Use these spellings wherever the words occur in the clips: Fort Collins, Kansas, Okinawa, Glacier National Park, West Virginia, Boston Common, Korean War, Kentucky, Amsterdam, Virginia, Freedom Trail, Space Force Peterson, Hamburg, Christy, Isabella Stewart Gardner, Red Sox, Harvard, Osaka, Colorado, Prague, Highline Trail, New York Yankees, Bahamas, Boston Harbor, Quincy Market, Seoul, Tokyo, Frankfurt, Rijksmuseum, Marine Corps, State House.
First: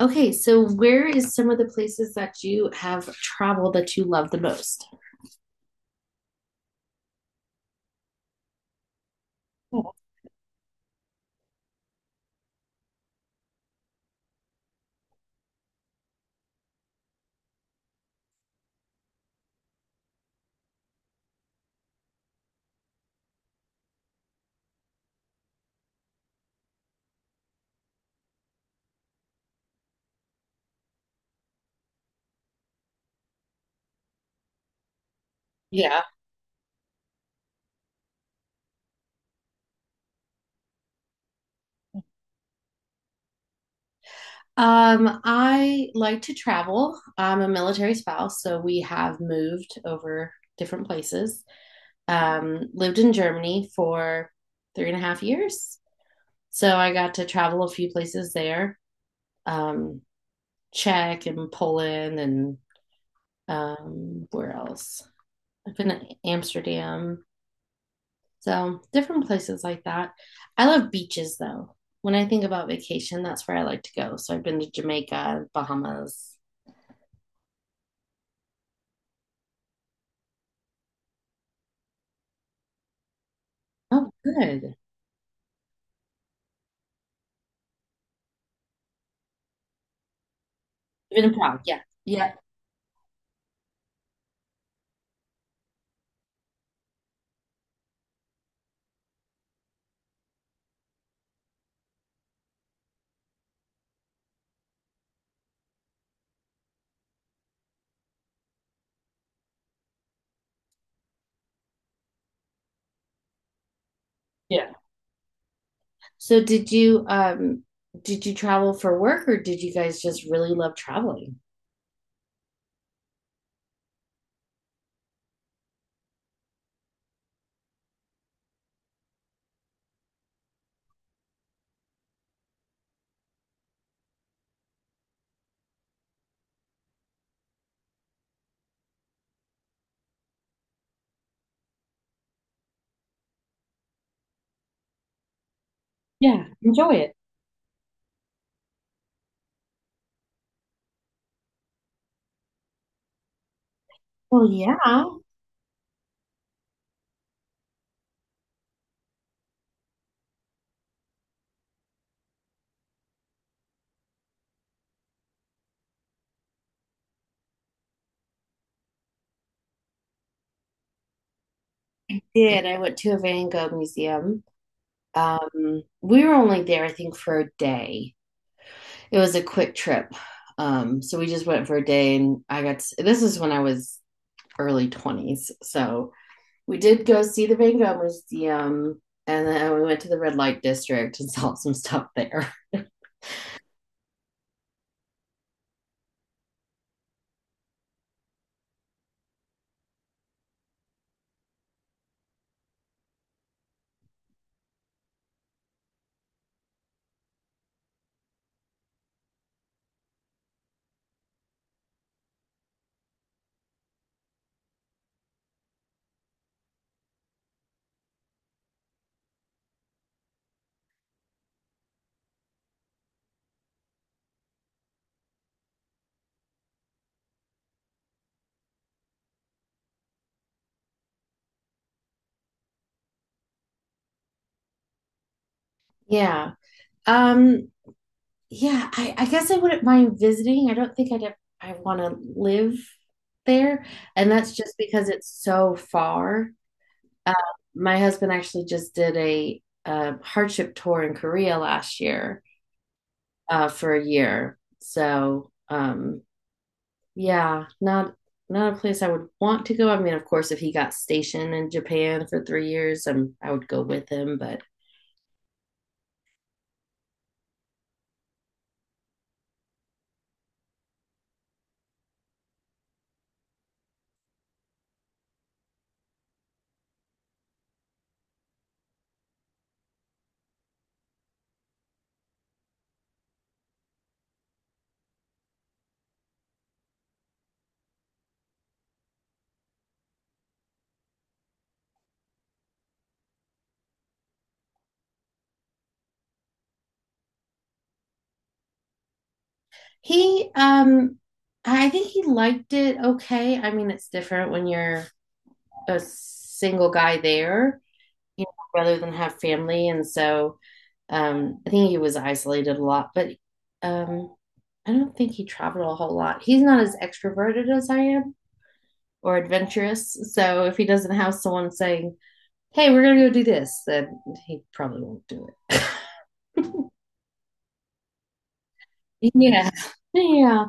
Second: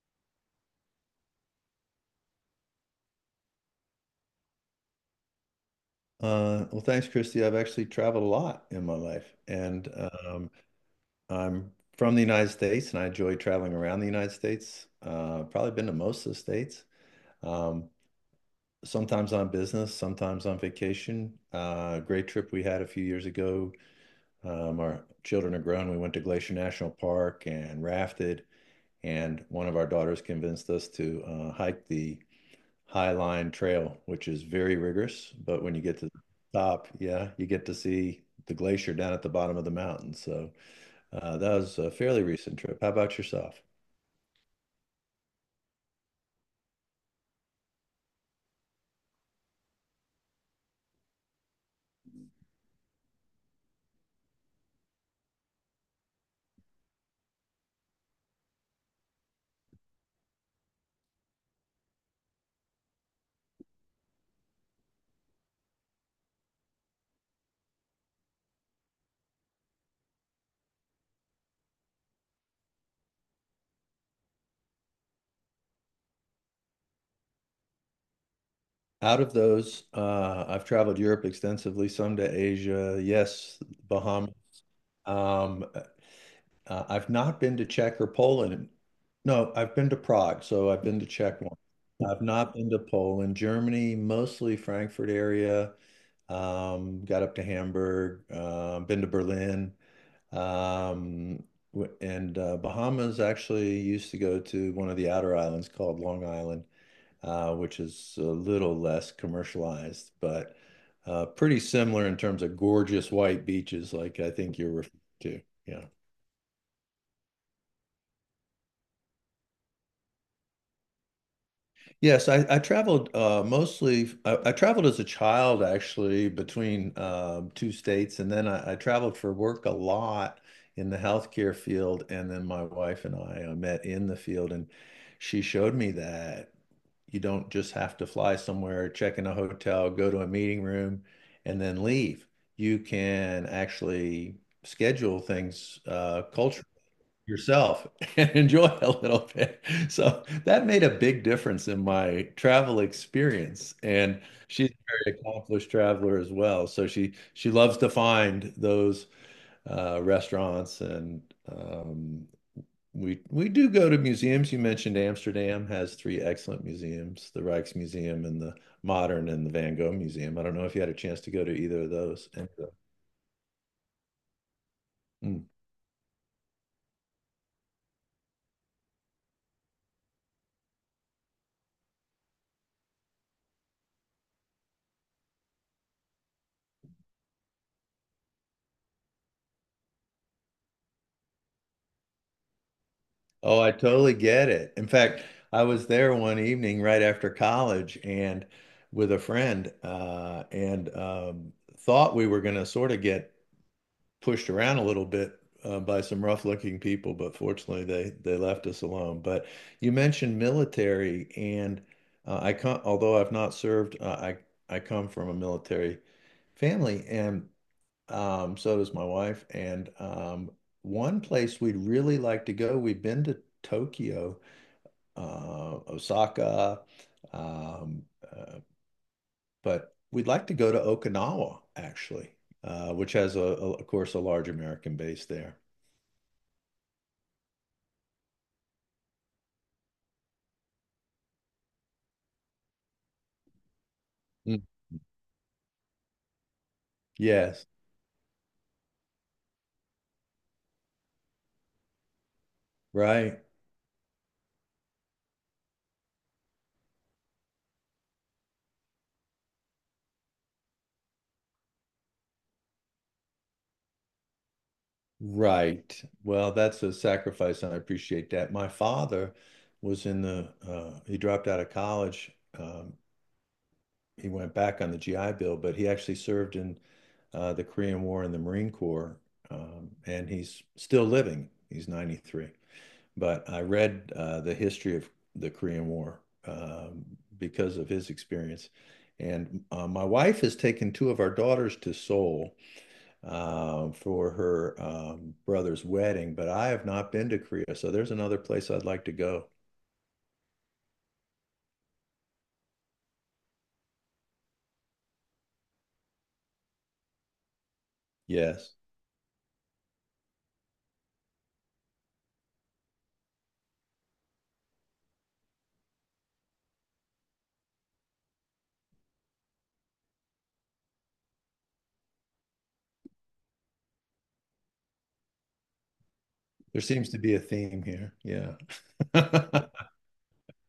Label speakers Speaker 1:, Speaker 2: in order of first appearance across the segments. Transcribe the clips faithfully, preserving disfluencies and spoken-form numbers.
Speaker 1: Okay, so where is some of the places that you have traveled that you love the most?
Speaker 2: Uh, well, thanks, Christy. I've actually traveled a lot in my life, and
Speaker 1: Oh,
Speaker 2: um, I'm from the United States, and I enjoy traveling around the United States. Uh, probably been to most of the states. Um, Sometimes on business, sometimes on vacation. Uh, great trip we had a few years ago. Um, our children are grown. We went to Glacier National Park and rafted, and one of our daughters convinced us to uh, hike the Highline Trail, which is very rigorous. But when you get
Speaker 1: yeah.
Speaker 2: to the top, yeah, you get to see the glacier down at the bottom of the mountain. So uh, that was a fairly recent trip. How about yourself?
Speaker 1: Um, I like to travel. I'm a military spouse, so we have moved over different places. Um, lived in Germany for three and a half years, so I got to travel a few places there. Um, Czech and Poland and um, where else? I've been to Amsterdam. So different places like that. I love beaches though. When I think about vacation, that's where I like to go. So I've been to Jamaica, Bahamas.
Speaker 2: Out of those, uh, I've traveled Europe extensively, some to Asia, yes,
Speaker 1: Oh,
Speaker 2: Bahamas.
Speaker 1: good.
Speaker 2: Um, uh, I've not been to Czech or Poland. No, I've been to Prague, so I've been to
Speaker 1: You've been to
Speaker 2: Czech one.
Speaker 1: Prague, yeah.
Speaker 2: I've
Speaker 1: Yeah.
Speaker 2: not been to Poland, Germany, mostly Frankfurt area, um, got up to Hamburg, uh, been to Berlin, um, and uh, Bahamas actually used to go to one of the outer islands called Long Island, uh, which is a little less commercialized, but uh, pretty similar in terms of gorgeous white beaches, like I think you're
Speaker 1: Yeah.
Speaker 2: referring to. Yeah.
Speaker 1: So did you um did you travel for work or did you guys just really love traveling?
Speaker 2: Yes, I, I traveled uh, mostly. I, I traveled as a child, actually, between um, two states, and then I, I traveled for work a lot in the healthcare field. And then my wife and I uh, met in the field, and she showed me that you don't just have to fly somewhere, check in a hotel, go to a meeting room, and then leave. You can actually schedule things uh,
Speaker 1: Yeah.
Speaker 2: culturally
Speaker 1: Enjoy it.
Speaker 2: yourself and enjoy a little bit. So that made a big difference in my travel experience. And
Speaker 1: Well,
Speaker 2: she's
Speaker 1: yeah, I
Speaker 2: a very accomplished traveler as well. So she she loves to find those uh, restaurants and um, we we do go to museums. You mentioned Amsterdam has three excellent museums, the Rijksmuseum and the Modern and the Van Gogh Museum. I don't know if you had a chance to go to either of those. And,
Speaker 1: did.
Speaker 2: uh,
Speaker 1: I went to a Van Gogh museum.
Speaker 2: hmm.
Speaker 1: Um, we were only there, I think, for a day. It was a quick trip. Um, so we just went for a day and I got to, this is when I was early twenties. So we did go see the Van Gogh Museum and then we went to the red light district and saw some stuff there.
Speaker 2: Oh, I totally get it. In fact, I was there one evening right after college and with a friend, uh, and um, thought we were going to sort of get pushed around a little bit uh, by some rough-looking people, but fortunately they they left us alone. But you mentioned military, and uh, I come, although I've not served, uh, I I come from a military family, and um, so does my wife. And um, one place we'd really like to go, we've been to Tokyo uh, Osaka. um, uh, But we'd like to go to Okinawa, actually, uh, which has, a, a, of course, a large American base there.
Speaker 1: yeah. Um yeah, I, I guess I wouldn't mind visiting. I don't think I'd have, I want to live there. And that's
Speaker 2: Mm.
Speaker 1: just because it's so far. Uh,
Speaker 2: Yes,
Speaker 1: my husband actually just did a, a hardship tour in Korea last year
Speaker 2: right,
Speaker 1: uh, for a year. So um, yeah, not not a place I would want to go. I mean, of course, if he got stationed in Japan for three years, um, I would go with him. But
Speaker 2: right. Well, that's a sacrifice, and I appreciate that. My father was in the, uh, he dropped out of college. Um, he went back on the G I Bill, but he actually served in uh, the Korean War in the Marine Corps, um, and he's still living. He's ninety-three. But I read uh, the history of the Korean War um, because of his experience. And uh, my wife has taken two of our daughters to Seoul uh, for her um, brother's wedding, but I have not been to Korea. So there's another place I'd like to go.
Speaker 1: he, um, I think he liked it okay. I mean, it's different when you're a single guy there, you
Speaker 2: Yes,
Speaker 1: know, rather than have family. And so, um, I think he was isolated a lot. But um, I don't think he traveled a whole lot. He's not as extroverted as I am or adventurous. So if he doesn't have someone saying, hey, we're gonna go do this, that he probably won't do it.
Speaker 2: there seems to be a theme here. Yeah.
Speaker 1: yeah. Yeah.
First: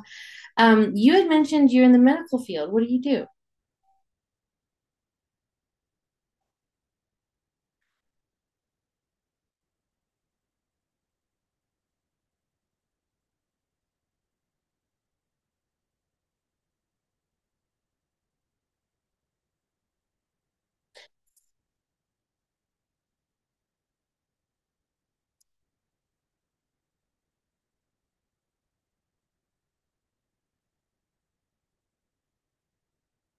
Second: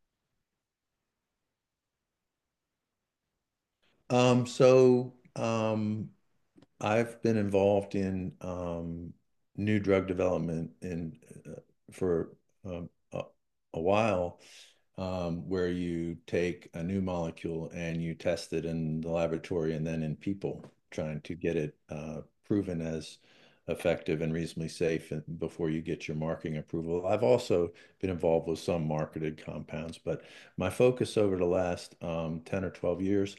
Speaker 1: Um, you had mentioned you're in the medical field. What do you do?
Speaker 2: Um, so um, I've been involved in um, new drug development in uh, for um, a, a while. Um, where you take a new molecule and you test it in the laboratory and then in people, trying to get it uh, proven as effective and reasonably safe before you get your marketing approval. I've also been involved with some marketed compounds, but my focus over the last um, ten or twelve years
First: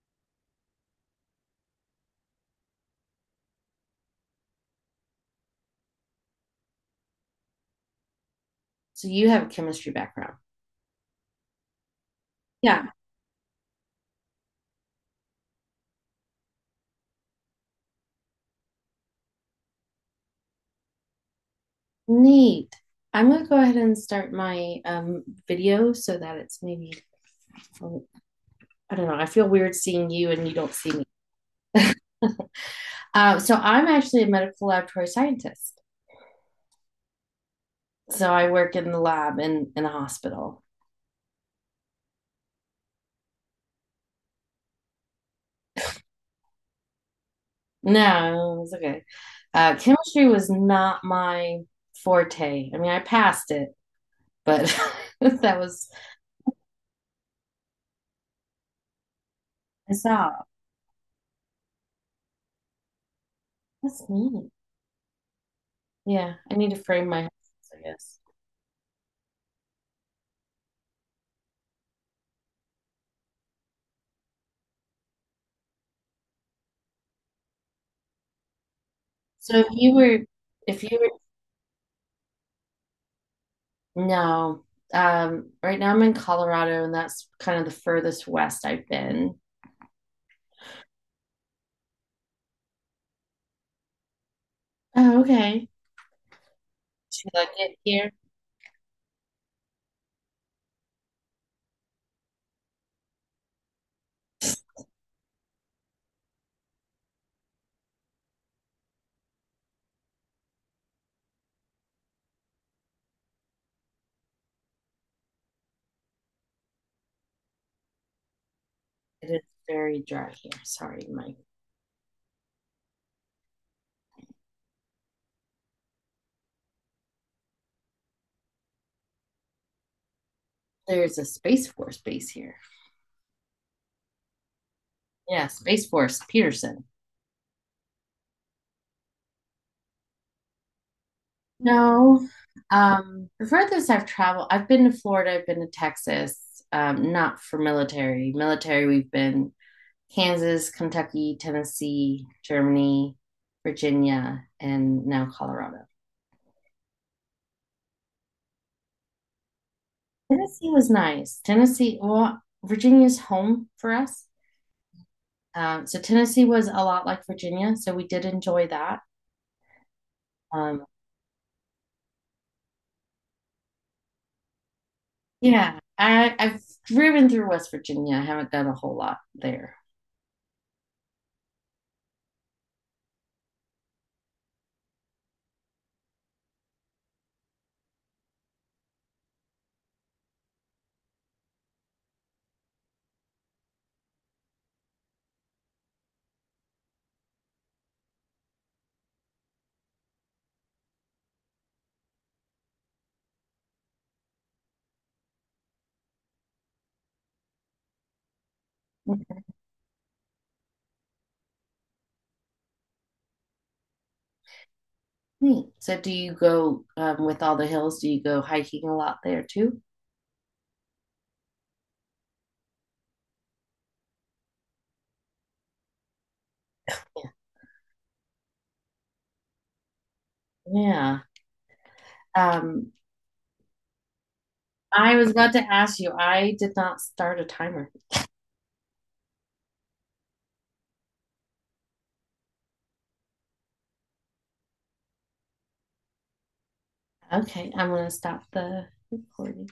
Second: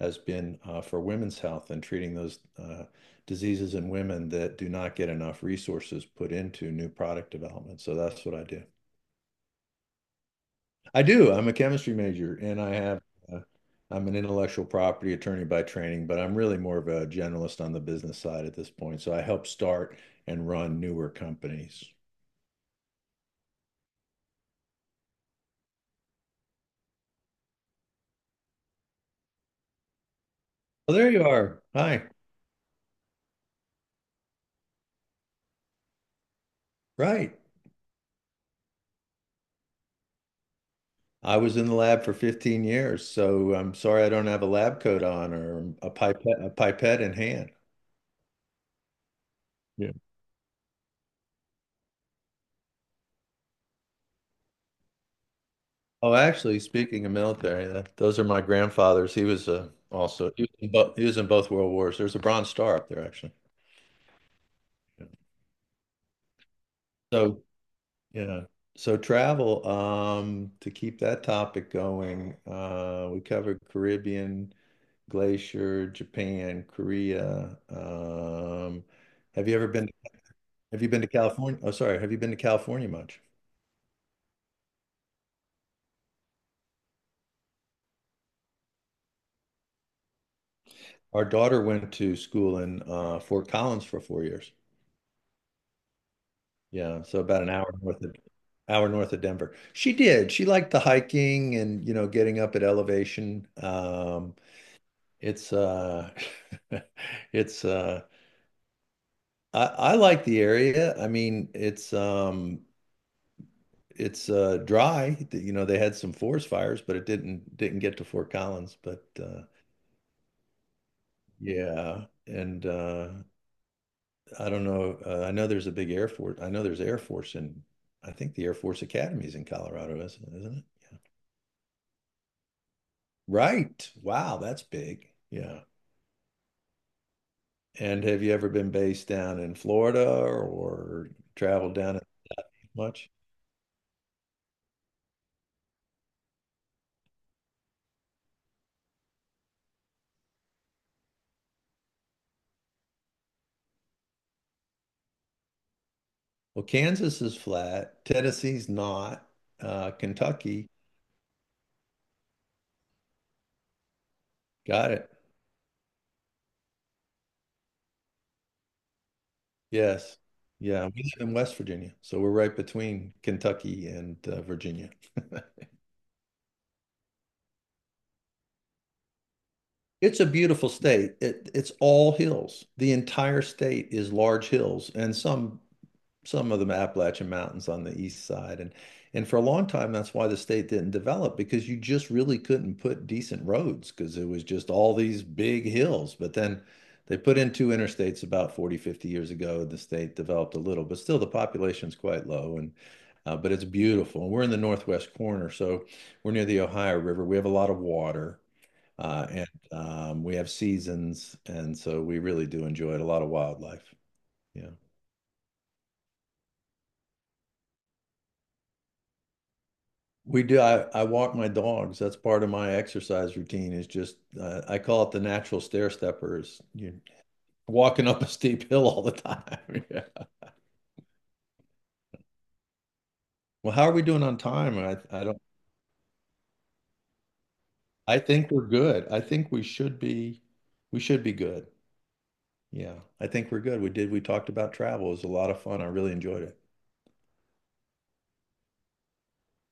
Speaker 2: has been uh, for women's health and treating those uh, diseases in women that do not get enough resources put into new product development. So that's what I do.
Speaker 1: So you have a chemistry background.
Speaker 2: I do. I'm a chemistry major and I
Speaker 1: Yeah.
Speaker 2: have uh, I'm an intellectual property attorney by training, but I'm really more of a generalist on the business side at this point. So I help start and run newer companies.
Speaker 1: Neat. I'm gonna go ahead and start my um video so that it's maybe I don't know. I feel weird seeing you and you don't see
Speaker 2: Well,
Speaker 1: me.
Speaker 2: there you are. Hi.
Speaker 1: Uh, so I'm actually a medical laboratory scientist.
Speaker 2: Right.
Speaker 1: So I work in the lab in in a hospital.
Speaker 2: I was in the lab for fifteen years, so I'm sorry I don't have a lab coat on or a pipette a pipette in hand.
Speaker 1: No, it was okay. Uh,
Speaker 2: Yeah.
Speaker 1: chemistry was not my forte. I mean, I passed it, but that was,
Speaker 2: Oh, actually, speaking of military, that, those are my grandfather's. He was uh,
Speaker 1: I
Speaker 2: also
Speaker 1: saw.
Speaker 2: he was, in bo- he was in both World Wars. There's a Bronze Star up there, actually.
Speaker 1: That's me.
Speaker 2: Yeah.
Speaker 1: Yeah, I need to frame my
Speaker 2: So
Speaker 1: house, I guess.
Speaker 2: yeah. So travel, um, to keep that topic going, uh, we covered Caribbean, Glacier, Japan, Korea. Um, have you
Speaker 1: So if
Speaker 2: ever been,
Speaker 1: you were, if
Speaker 2: have you been to
Speaker 1: you
Speaker 2: California? Oh, sorry. Have you been to California much?
Speaker 1: were, no, um, right now I'm in Colorado and that's kind of the furthest west I've been.
Speaker 2: Our daughter went to school in uh, Fort Collins for four years.
Speaker 1: Oh, okay.
Speaker 2: Yeah, so
Speaker 1: Should
Speaker 2: about
Speaker 1: I
Speaker 2: an hour
Speaker 1: get
Speaker 2: north
Speaker 1: here?
Speaker 2: of hour north of Denver. She did. She liked the hiking and you know getting up at elevation. Um, it's uh, it's uh, I, I like the area. I mean, it's um it's uh dry. Th- You know, they had some forest fires, but it didn't didn't get to Fort Collins. But
Speaker 1: It is
Speaker 2: uh
Speaker 1: very dry here. Sorry, Mike.
Speaker 2: yeah, and uh I don't know. Uh, I know there's a big Air Force. I know there's Air Force in I think the Air Force Academy is in Colorado, isn't isn't it?
Speaker 1: There's a Space Force base here.
Speaker 2: Right. Wow, that's big.
Speaker 1: Yeah,
Speaker 2: Yeah.
Speaker 1: Space Force Peterson.
Speaker 2: And have you ever been based down in Florida or traveled down it
Speaker 1: No.
Speaker 2: much?
Speaker 1: Um, before this, I've traveled. I've been to Florida. I've been to Texas. Um, not for military. Military, we've been Kansas, Kentucky, Tennessee, Germany, Virginia, and now Colorado.
Speaker 2: Well, Kansas is flat. Tennessee's not. Uh,
Speaker 1: Tennessee
Speaker 2: Kentucky
Speaker 1: was nice. Tennessee, well, Virginia's home for us.
Speaker 2: Got it.
Speaker 1: Um, so Tennessee was a lot like Virginia, so we did enjoy that.
Speaker 2: Yes.
Speaker 1: Um,
Speaker 2: Yeah, we live in West Virginia, so we're right between Kentucky and uh, Virginia.
Speaker 1: yeah, I, I've driven through West Virginia. I haven't done a whole lot there.
Speaker 2: It's a beautiful state. It, it's all hills. The entire state is large hills and some some of the Appalachian Mountains on the east side. And and for a long time, that's why the state didn't develop because you just really couldn't put decent roads because it was just all these big hills. But then they put in two interstates about forty fifty years ago, and the state developed a little, but still the population's quite low. And uh, but it's beautiful. And we're in the northwest corner, so we're near the Ohio River. We have a lot of water. Uh, and um, We have seasons, and so we really do enjoy it. A lot of wildlife. Yeah.
Speaker 1: Neat. So do you go um, with all the hills? Do you go hiking a lot there too?
Speaker 2: We do. I, I walk my dogs. That's part of my exercise routine is just, uh, I call it the natural stair steppers. You're walking up a steep hill all the time. Yeah.
Speaker 1: Yeah. Um,
Speaker 2: Well, how are we doing on time? I,
Speaker 1: I
Speaker 2: I
Speaker 1: was
Speaker 2: don't,
Speaker 1: about to ask you. I did not start a timer.
Speaker 2: I think we're good. I think we should be, we should be good. Yeah. I think we're good. We did. We talked about travel. It was a lot of fun. I really enjoyed it.
Speaker 1: Okay, I'm gonna stop the recording.